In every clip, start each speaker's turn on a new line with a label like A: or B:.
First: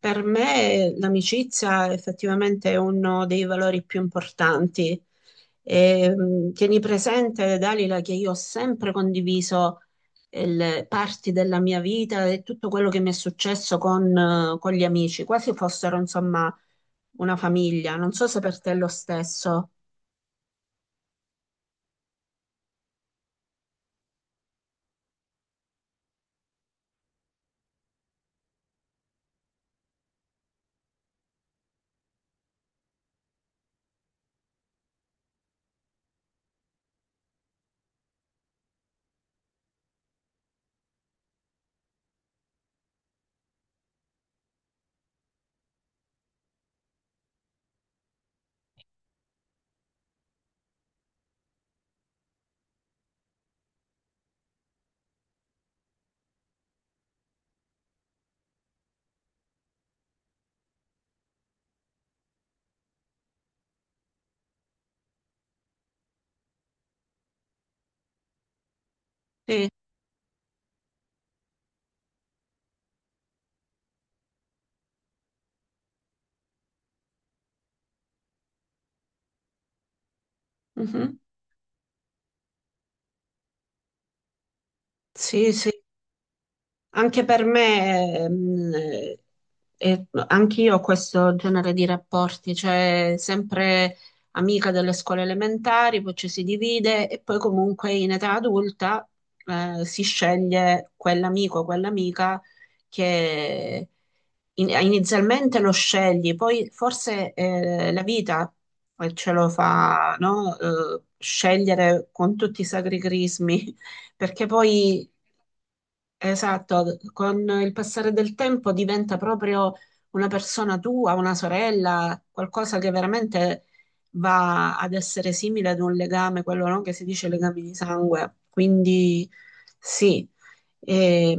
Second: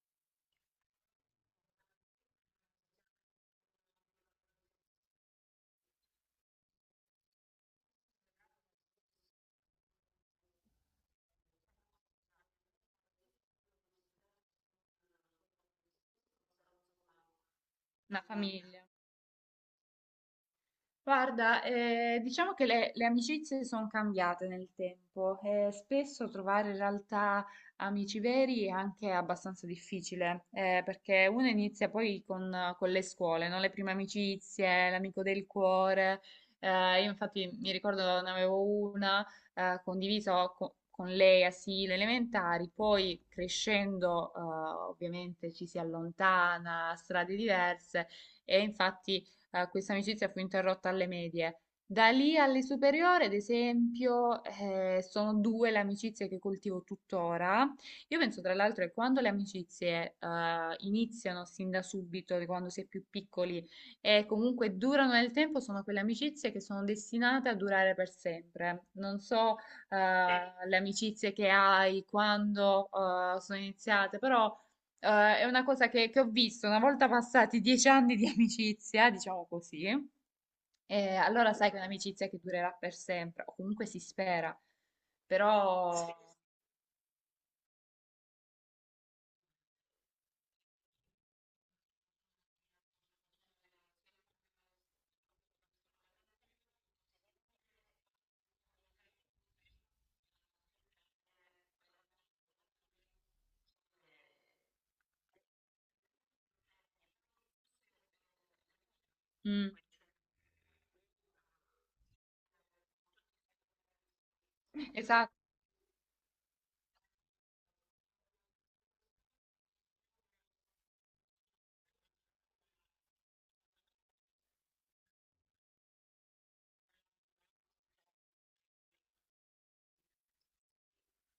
A: Per me l'amicizia effettivamente è uno dei valori più importanti. E, tieni presente, Dalila, che io ho sempre condiviso le parti della mia vita e tutto quello che mi è successo con gli amici, quasi fossero insomma una famiglia. Non
B: Una
A: so se per te è
B: famiglia.
A: lo stesso.
B: Guarda, diciamo che le amicizie sono cambiate nel tempo e spesso trovare in realtà amici veri è anche abbastanza difficile, perché uno inizia poi con le scuole, no? Le prime amicizie, l'amico del cuore. Io infatti mi ricordo ne avevo una condivisa con lei a sì, le elementari, poi crescendo ovviamente ci si allontana, strade diverse. E infatti questa amicizia fu interrotta alle medie. Da lì alle superiori, ad esempio, sono due le amicizie che coltivo tuttora. Io penso tra l'altro che quando le amicizie iniziano sin da subito, di quando si è più piccoli e comunque durano nel tempo, sono quelle amicizie che sono destinate a durare per sempre. Non so
A: Sì,
B: le amicizie che hai quando sono iniziate, però è una cosa che ho visto una volta passati 10 anni di amicizia, diciamo così, e
A: mhm.
B: allora sai che è un'amicizia che durerà per sempre, o comunque si spera,
A: Sì, sì.
B: però.
A: Anche per me, anch'io ho questo genere di rapporti, cioè sempre amica delle scuole elementari, poi ci si divide e poi comunque in età adulta si sceglie quell'amico o quell'amica che inizialmente lo scegli, poi forse la vita ce lo
B: Mm,
A: fa, no? Scegliere con tutti i sacri crismi perché poi,
B: esatto.
A: esatto, con il passare del tempo diventa proprio una persona tua, una sorella, qualcosa che veramente va ad essere simile ad un legame, quello no, che si dice legami di sangue. Quindi sì,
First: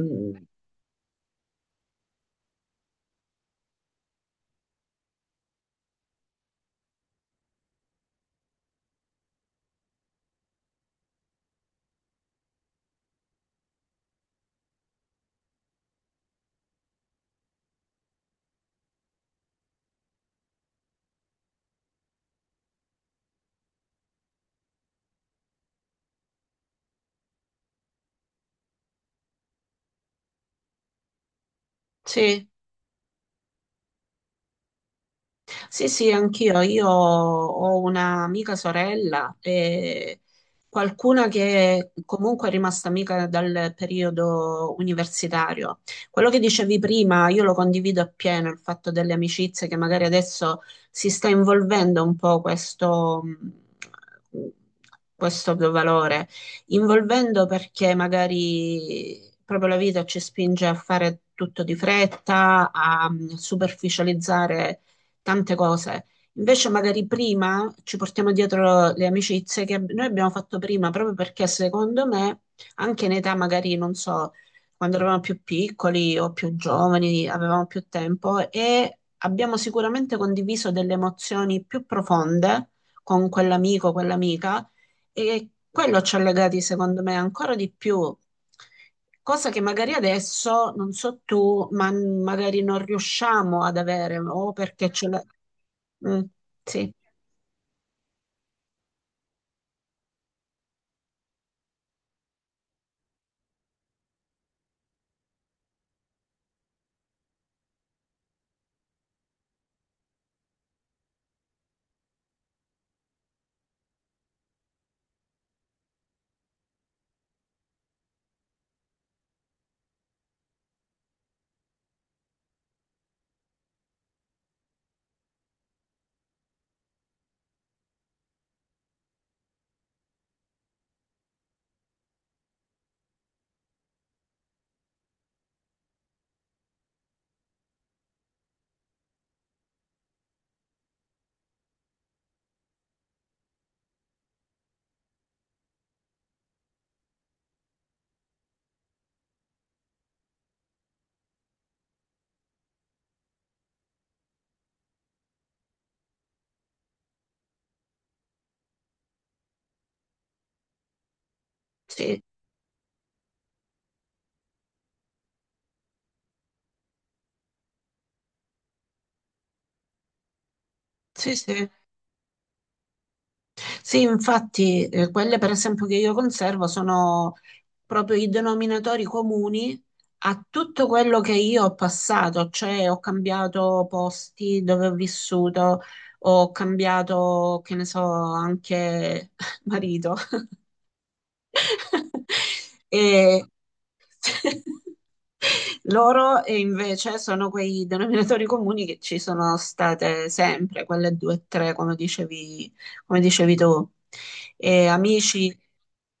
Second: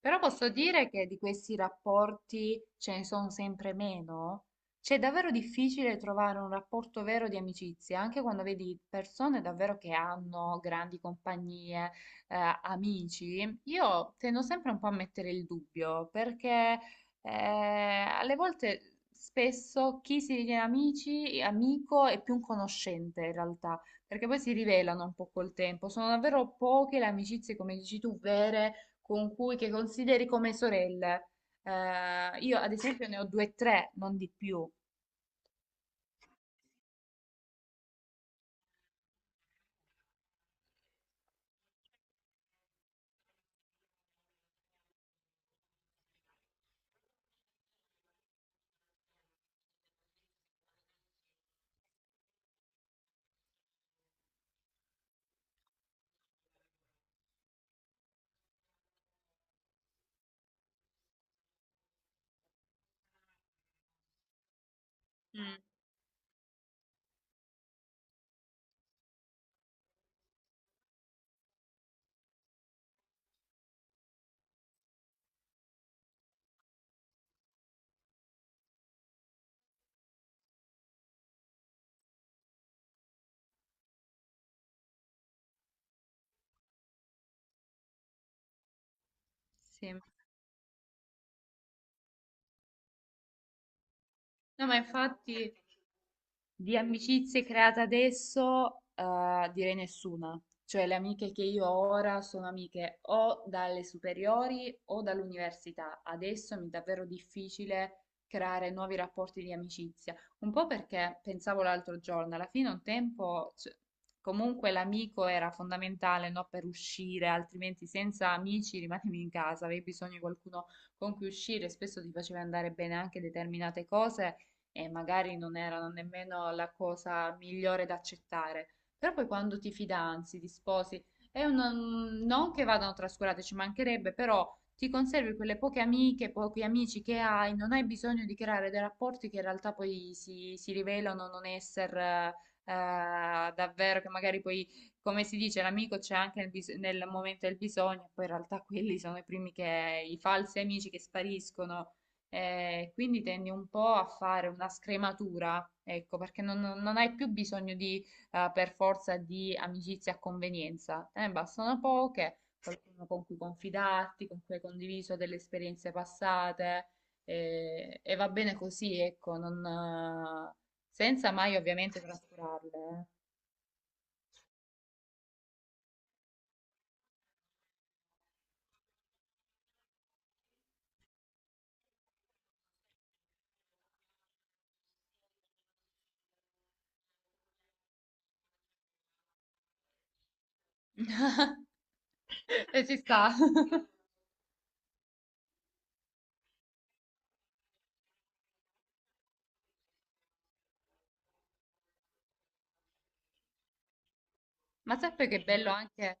B: Però posso dire che di questi rapporti ce ne sono sempre meno. C'è davvero difficile trovare un rapporto vero di amicizia, anche quando vedi persone davvero che hanno grandi compagnie, amici. Io tendo sempre un po' a mettere il dubbio, perché alle volte spesso chi si ritiene amici, amico è più un conoscente in realtà, perché poi si rivelano un po' col tempo. Sono davvero poche le amicizie, come dici tu, vere con cui, che consideri come sorelle.
A: sì.
B: Io ad esempio ne ho due o tre, non di più.
A: Sì, sì, anch'io. Io ho un'amica sorella e qualcuna che comunque è rimasta amica dal periodo universitario. Quello che dicevi prima, io lo condivido appieno, il fatto delle amicizie che magari adesso si sta involvendo un po' questo, mh, questo valore, involvendo perché magari proprio la vita ci spinge a fare tutto di fretta, a superficializzare tante cose. Invece magari prima ci portiamo dietro le amicizie che noi abbiamo fatto prima, proprio perché secondo me, anche in età magari, non so, quando eravamo più piccoli o più giovani, avevamo più tempo e abbiamo sicuramente condiviso delle emozioni più profonde con quell'amico, quell'amica e quello ci ha legati, secondo me, ancora di più. Cosa che magari
B: Sì.
A: adesso, non so tu, ma magari non riusciamo ad avere, o
B: No, ma
A: perché ce la...
B: infatti
A: Mm,
B: di
A: sì,
B: amicizie create adesso, direi nessuna. Cioè, le amiche che io ho ora sono amiche o dalle superiori o dall'università. Adesso mi è davvero difficile creare nuovi rapporti di amicizia. Un po' perché pensavo l'altro giorno, alla fine un tempo, cioè, comunque l'amico era fondamentale, no, per uscire, altrimenti senza amici rimanevi in casa, avevi bisogno di qualcuno con cui uscire, spesso ti faceva andare bene anche determinate cose e magari non erano nemmeno la cosa migliore da accettare. Però poi quando ti fidanzi, ti sposi, non che vadano trascurate, ci mancherebbe, però ti conservi quelle poche amiche, pochi amici che hai, non hai bisogno di creare dei rapporti che in realtà poi si rivelano non essere davvero, che magari poi, come si dice, l'amico c'è anche nel, nel momento del bisogno, poi in realtà quelli sono i primi che, i falsi amici che spariscono. Quindi tendi un po' a fare una scrematura, ecco, perché non, non hai più bisogno di, per forza, di amicizie a convenienza, te ne bastano
A: sì,
B: poche, qualcuno con cui confidarti, con cui hai condiviso delle esperienze passate, e va bene così, ecco, non, senza
A: sì,
B: mai
A: sì.
B: ovviamente trascurarle.
A: Sì, infatti, quelle per esempio che io conservo sono proprio i denominatori comuni a tutto quello che io ho passato, cioè ho cambiato posti dove ho vissuto, ho cambiato, che ne so, anche marito.
B: Eh. E ci sta.
A: E loro invece sono quei denominatori comuni che ci sono state sempre, quelle due o tre, come dicevi tu. E
B: Ma sai poi che
A: amici,
B: bello anche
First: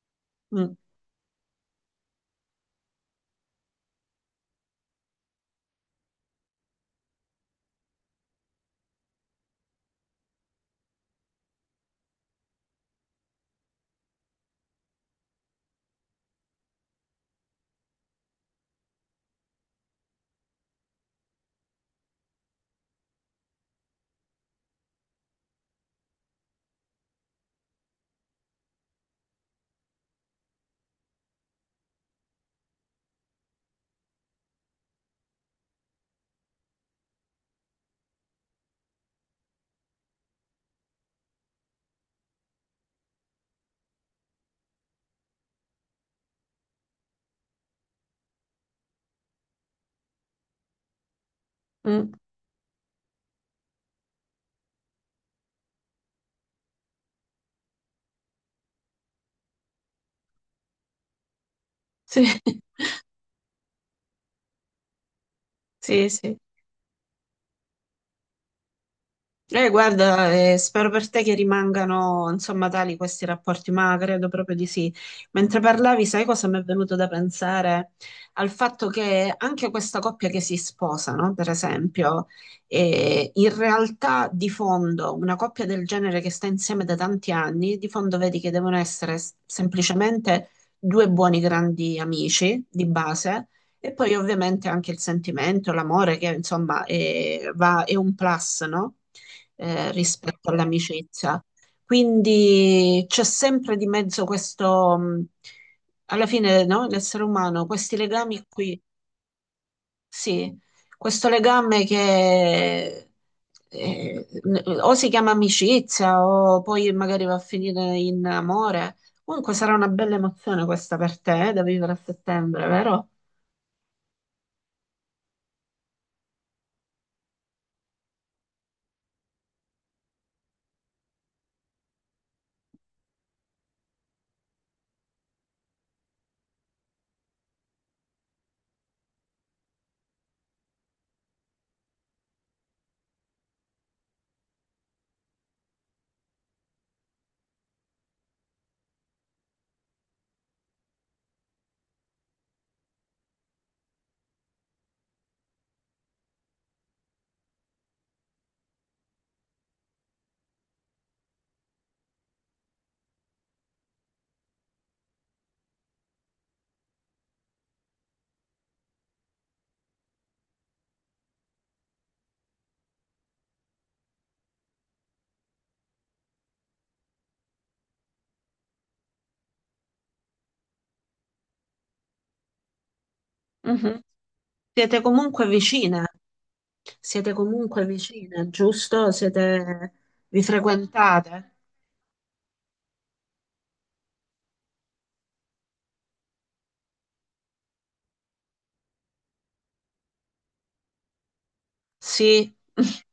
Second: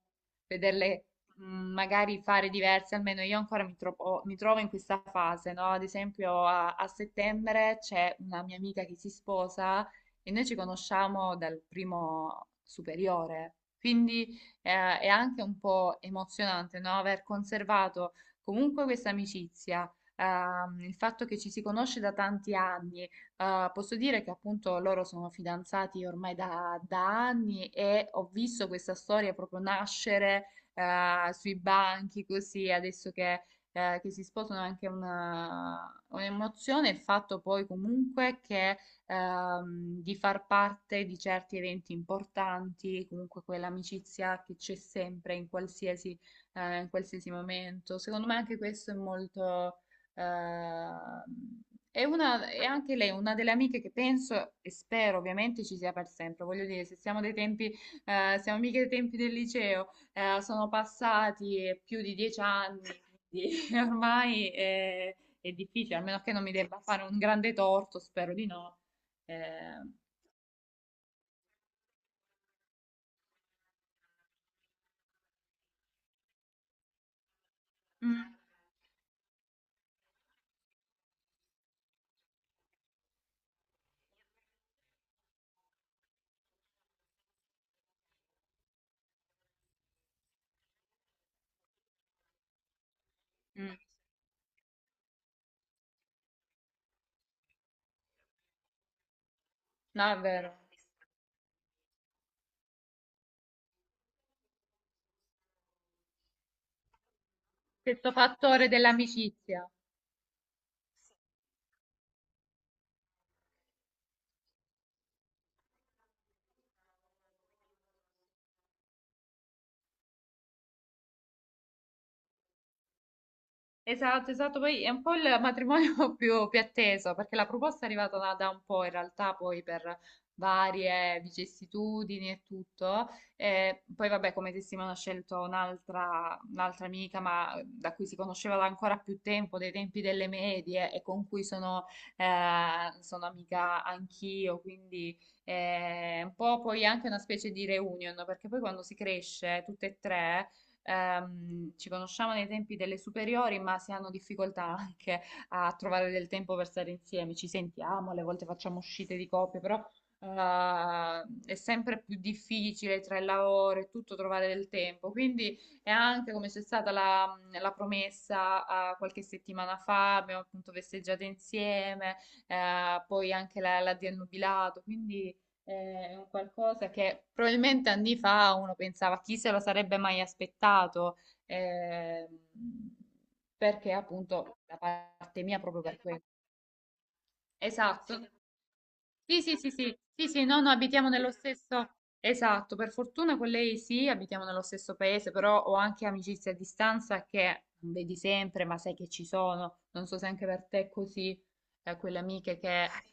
A: mm,
B: vederle, mh, magari fare diverse, almeno io ancora mi trovo in questa fase, no? Ad esempio a settembre c'è una mia amica che si sposa e noi ci conosciamo dal primo superiore, quindi è anche un po' emozionante, no? Aver conservato comunque questa amicizia, il fatto che ci si conosce da tanti anni. Posso dire che appunto loro sono fidanzati ormai da anni e ho visto questa storia proprio nascere sui banchi così. Adesso che si sposano è anche una, un'emozione. Il fatto poi comunque che di far parte di certi eventi importanti, comunque quell'amicizia che c'è sempre in qualsiasi momento. Secondo me anche questo è molto. Ehm, è
A: mm,
B: una, è anche lei una delle amiche che penso e spero ovviamente ci sia per sempre. Voglio dire, se siamo dei tempi, siamo mica dei tempi del liceo, sono passati più di
A: sì,
B: 10 anni, quindi ormai è difficile,
A: sì,
B: almeno che
A: sì.
B: non mi debba fare un grande torto, spero di no. Eh.
A: Guarda, spero per te che rimangano, insomma, tali questi rapporti, ma credo proprio di sì. Mentre parlavi, sai cosa mi è venuto da pensare?
B: Mm,
A: Al fatto che anche questa coppia che si sposa, no? Per esempio, in realtà di fondo, una coppia del genere che sta insieme da tanti anni, di fondo vedi che devono essere semplicemente due buoni grandi amici di base.
B: mm.
A: E poi ovviamente anche il sentimento, l'amore che insomma è, è un plus, no? Eh,
B: No, è
A: rispetto
B: vero.
A: all'amicizia. Quindi c'è sempre di mezzo questo, alla fine, no? L'essere umano, questi
B: Questo
A: legami
B: fattore
A: qui,
B: dell'amicizia.
A: sì, questo legame che o si chiama amicizia o poi magari va a finire in amore. Comunque sarà una bella emozione questa per te, da vivere a settembre, vero?
B: Esatto, esatto, poi è un po' il matrimonio più atteso, perché la proposta è arrivata da un po' in realtà, poi per varie vicissitudini e tutto. Poi vabbè, come testimone ho scelto un'altra amica, ma da cui si conosceva da ancora più tempo, dei tempi delle medie, e con cui sono, sono amica anch'io, quindi un po' poi anche una specie di reunion, perché poi quando si cresce tutte e tre ci conosciamo nei tempi delle superiori, ma si hanno difficoltà anche a trovare del tempo per stare insieme. Ci sentiamo, alle volte facciamo uscite di coppia, però eh, è sempre più difficile tra il lavoro e tutto trovare del tempo. Quindi è anche come c'è stata la promessa, qualche settimana fa, abbiamo appunto festeggiato insieme, poi anche la di annubilato, quindi è un qualcosa che probabilmente anni fa uno pensava chi se lo sarebbe mai aspettato, ehm, perché
A: Mhm.
B: appunto da
A: Siete
B: parte
A: comunque
B: mia proprio per
A: vicine,
B: questo. Esatto.
A: giusto?
B: Sì, sì, sì,
A: Siete...
B: sì, sì,
A: Vi
B: sì, no, no, abitiamo nello
A: frequentate?
B: stesso. Esatto, per fortuna con lei sì, abitiamo nello stesso paese, però ho anche amicizie a distanza che non vedi sempre, ma sai che ci sono. Non so se anche per te è così, quelle
A: Sì,
B: amiche che,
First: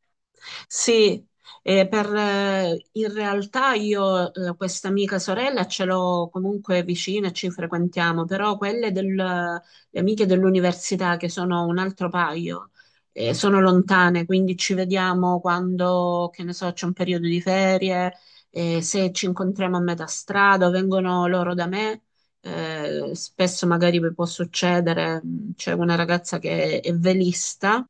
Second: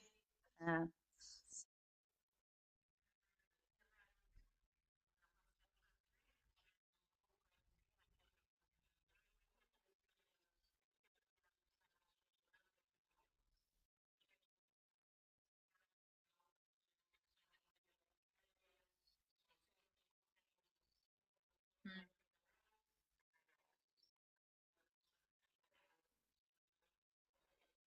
B: mm,
A: sì, in realtà io questa amica sorella ce l'ho comunque vicina e ci frequentiamo, però quelle le amiche dell'università che sono un altro paio, sono lontane, quindi ci vediamo quando, che ne so, c'è un periodo di ferie, se ci incontriamo a metà strada o vengono loro da me. Spesso magari può succedere, c'è una ragazza che è velista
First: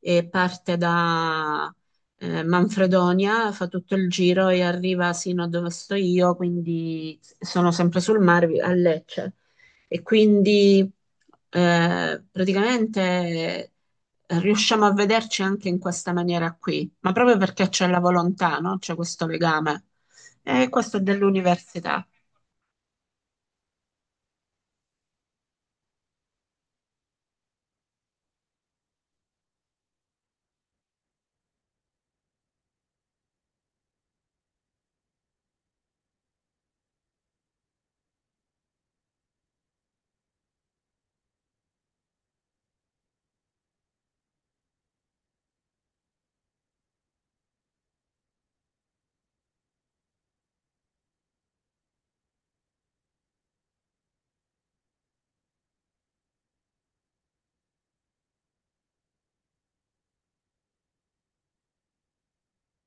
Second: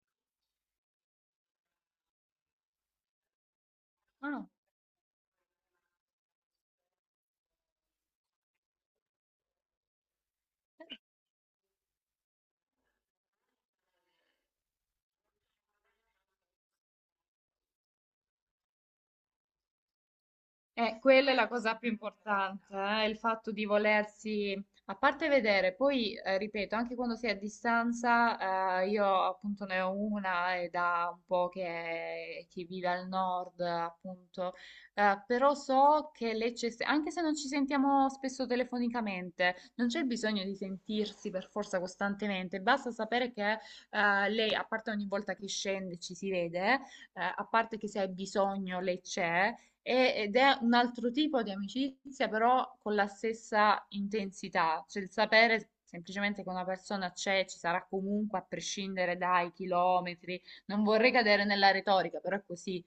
A: e parte da Manfredonia, fa tutto il
B: no,
A: giro
B: no.
A: e arriva sino a dove sto io, quindi sono sempre sul mare a Lecce. E quindi eh, praticamente riusciamo a vederci anche in questa maniera qui, ma proprio perché c'è la volontà, no? C'è questo legame. E questo è
B: Quella è la cosa più
A: dell'università.
B: importante, il fatto di volersi, a parte vedere, poi ripeto, anche quando si è a distanza, io appunto ne ho una e da un po' che vive al nord, appunto, però so che lei c'è, anche se non ci sentiamo spesso telefonicamente, non c'è bisogno di sentirsi per forza costantemente, basta sapere che lei, a parte ogni volta che scende ci si vede, a parte che se hai bisogno lei c'è. Ed è un altro tipo di amicizia, però con la stessa intensità, cioè il sapere semplicemente che una persona c'è, ci sarà comunque a prescindere dai chilometri. Non vorrei cadere nella retorica, però è così.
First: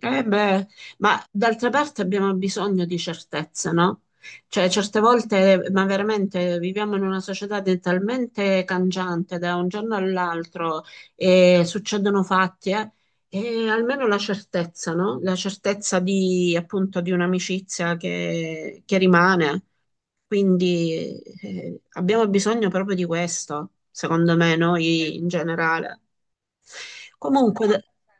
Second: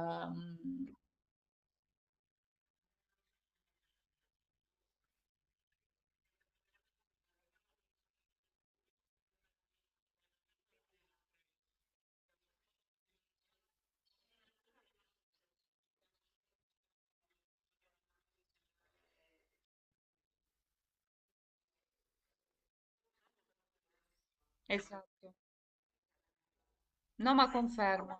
A: Eh beh, ma d'altra parte abbiamo bisogno di certezze, no? Cioè, certe volte, ma veramente viviamo in una società talmente cangiante da un giorno all'altro e succedono fatti, e almeno la certezza, no? La certezza di, appunto, di un'amicizia che rimane. Quindi, abbiamo bisogno proprio di questo, secondo me, noi in
B: esatto.
A: generale.
B: No, ma
A: Comunque.
B: confermo.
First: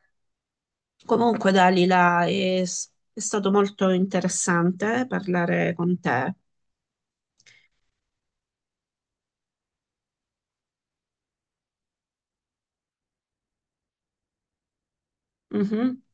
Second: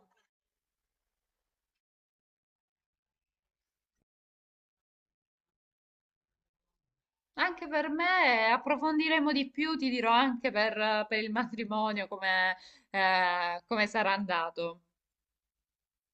A: Comunque, Dalila, è, è stato molto interessante parlare con te.
B: Anche per me, approfondiremo di più, ti dirò anche per il matrimonio come, come sarà andato.
A: Mhm.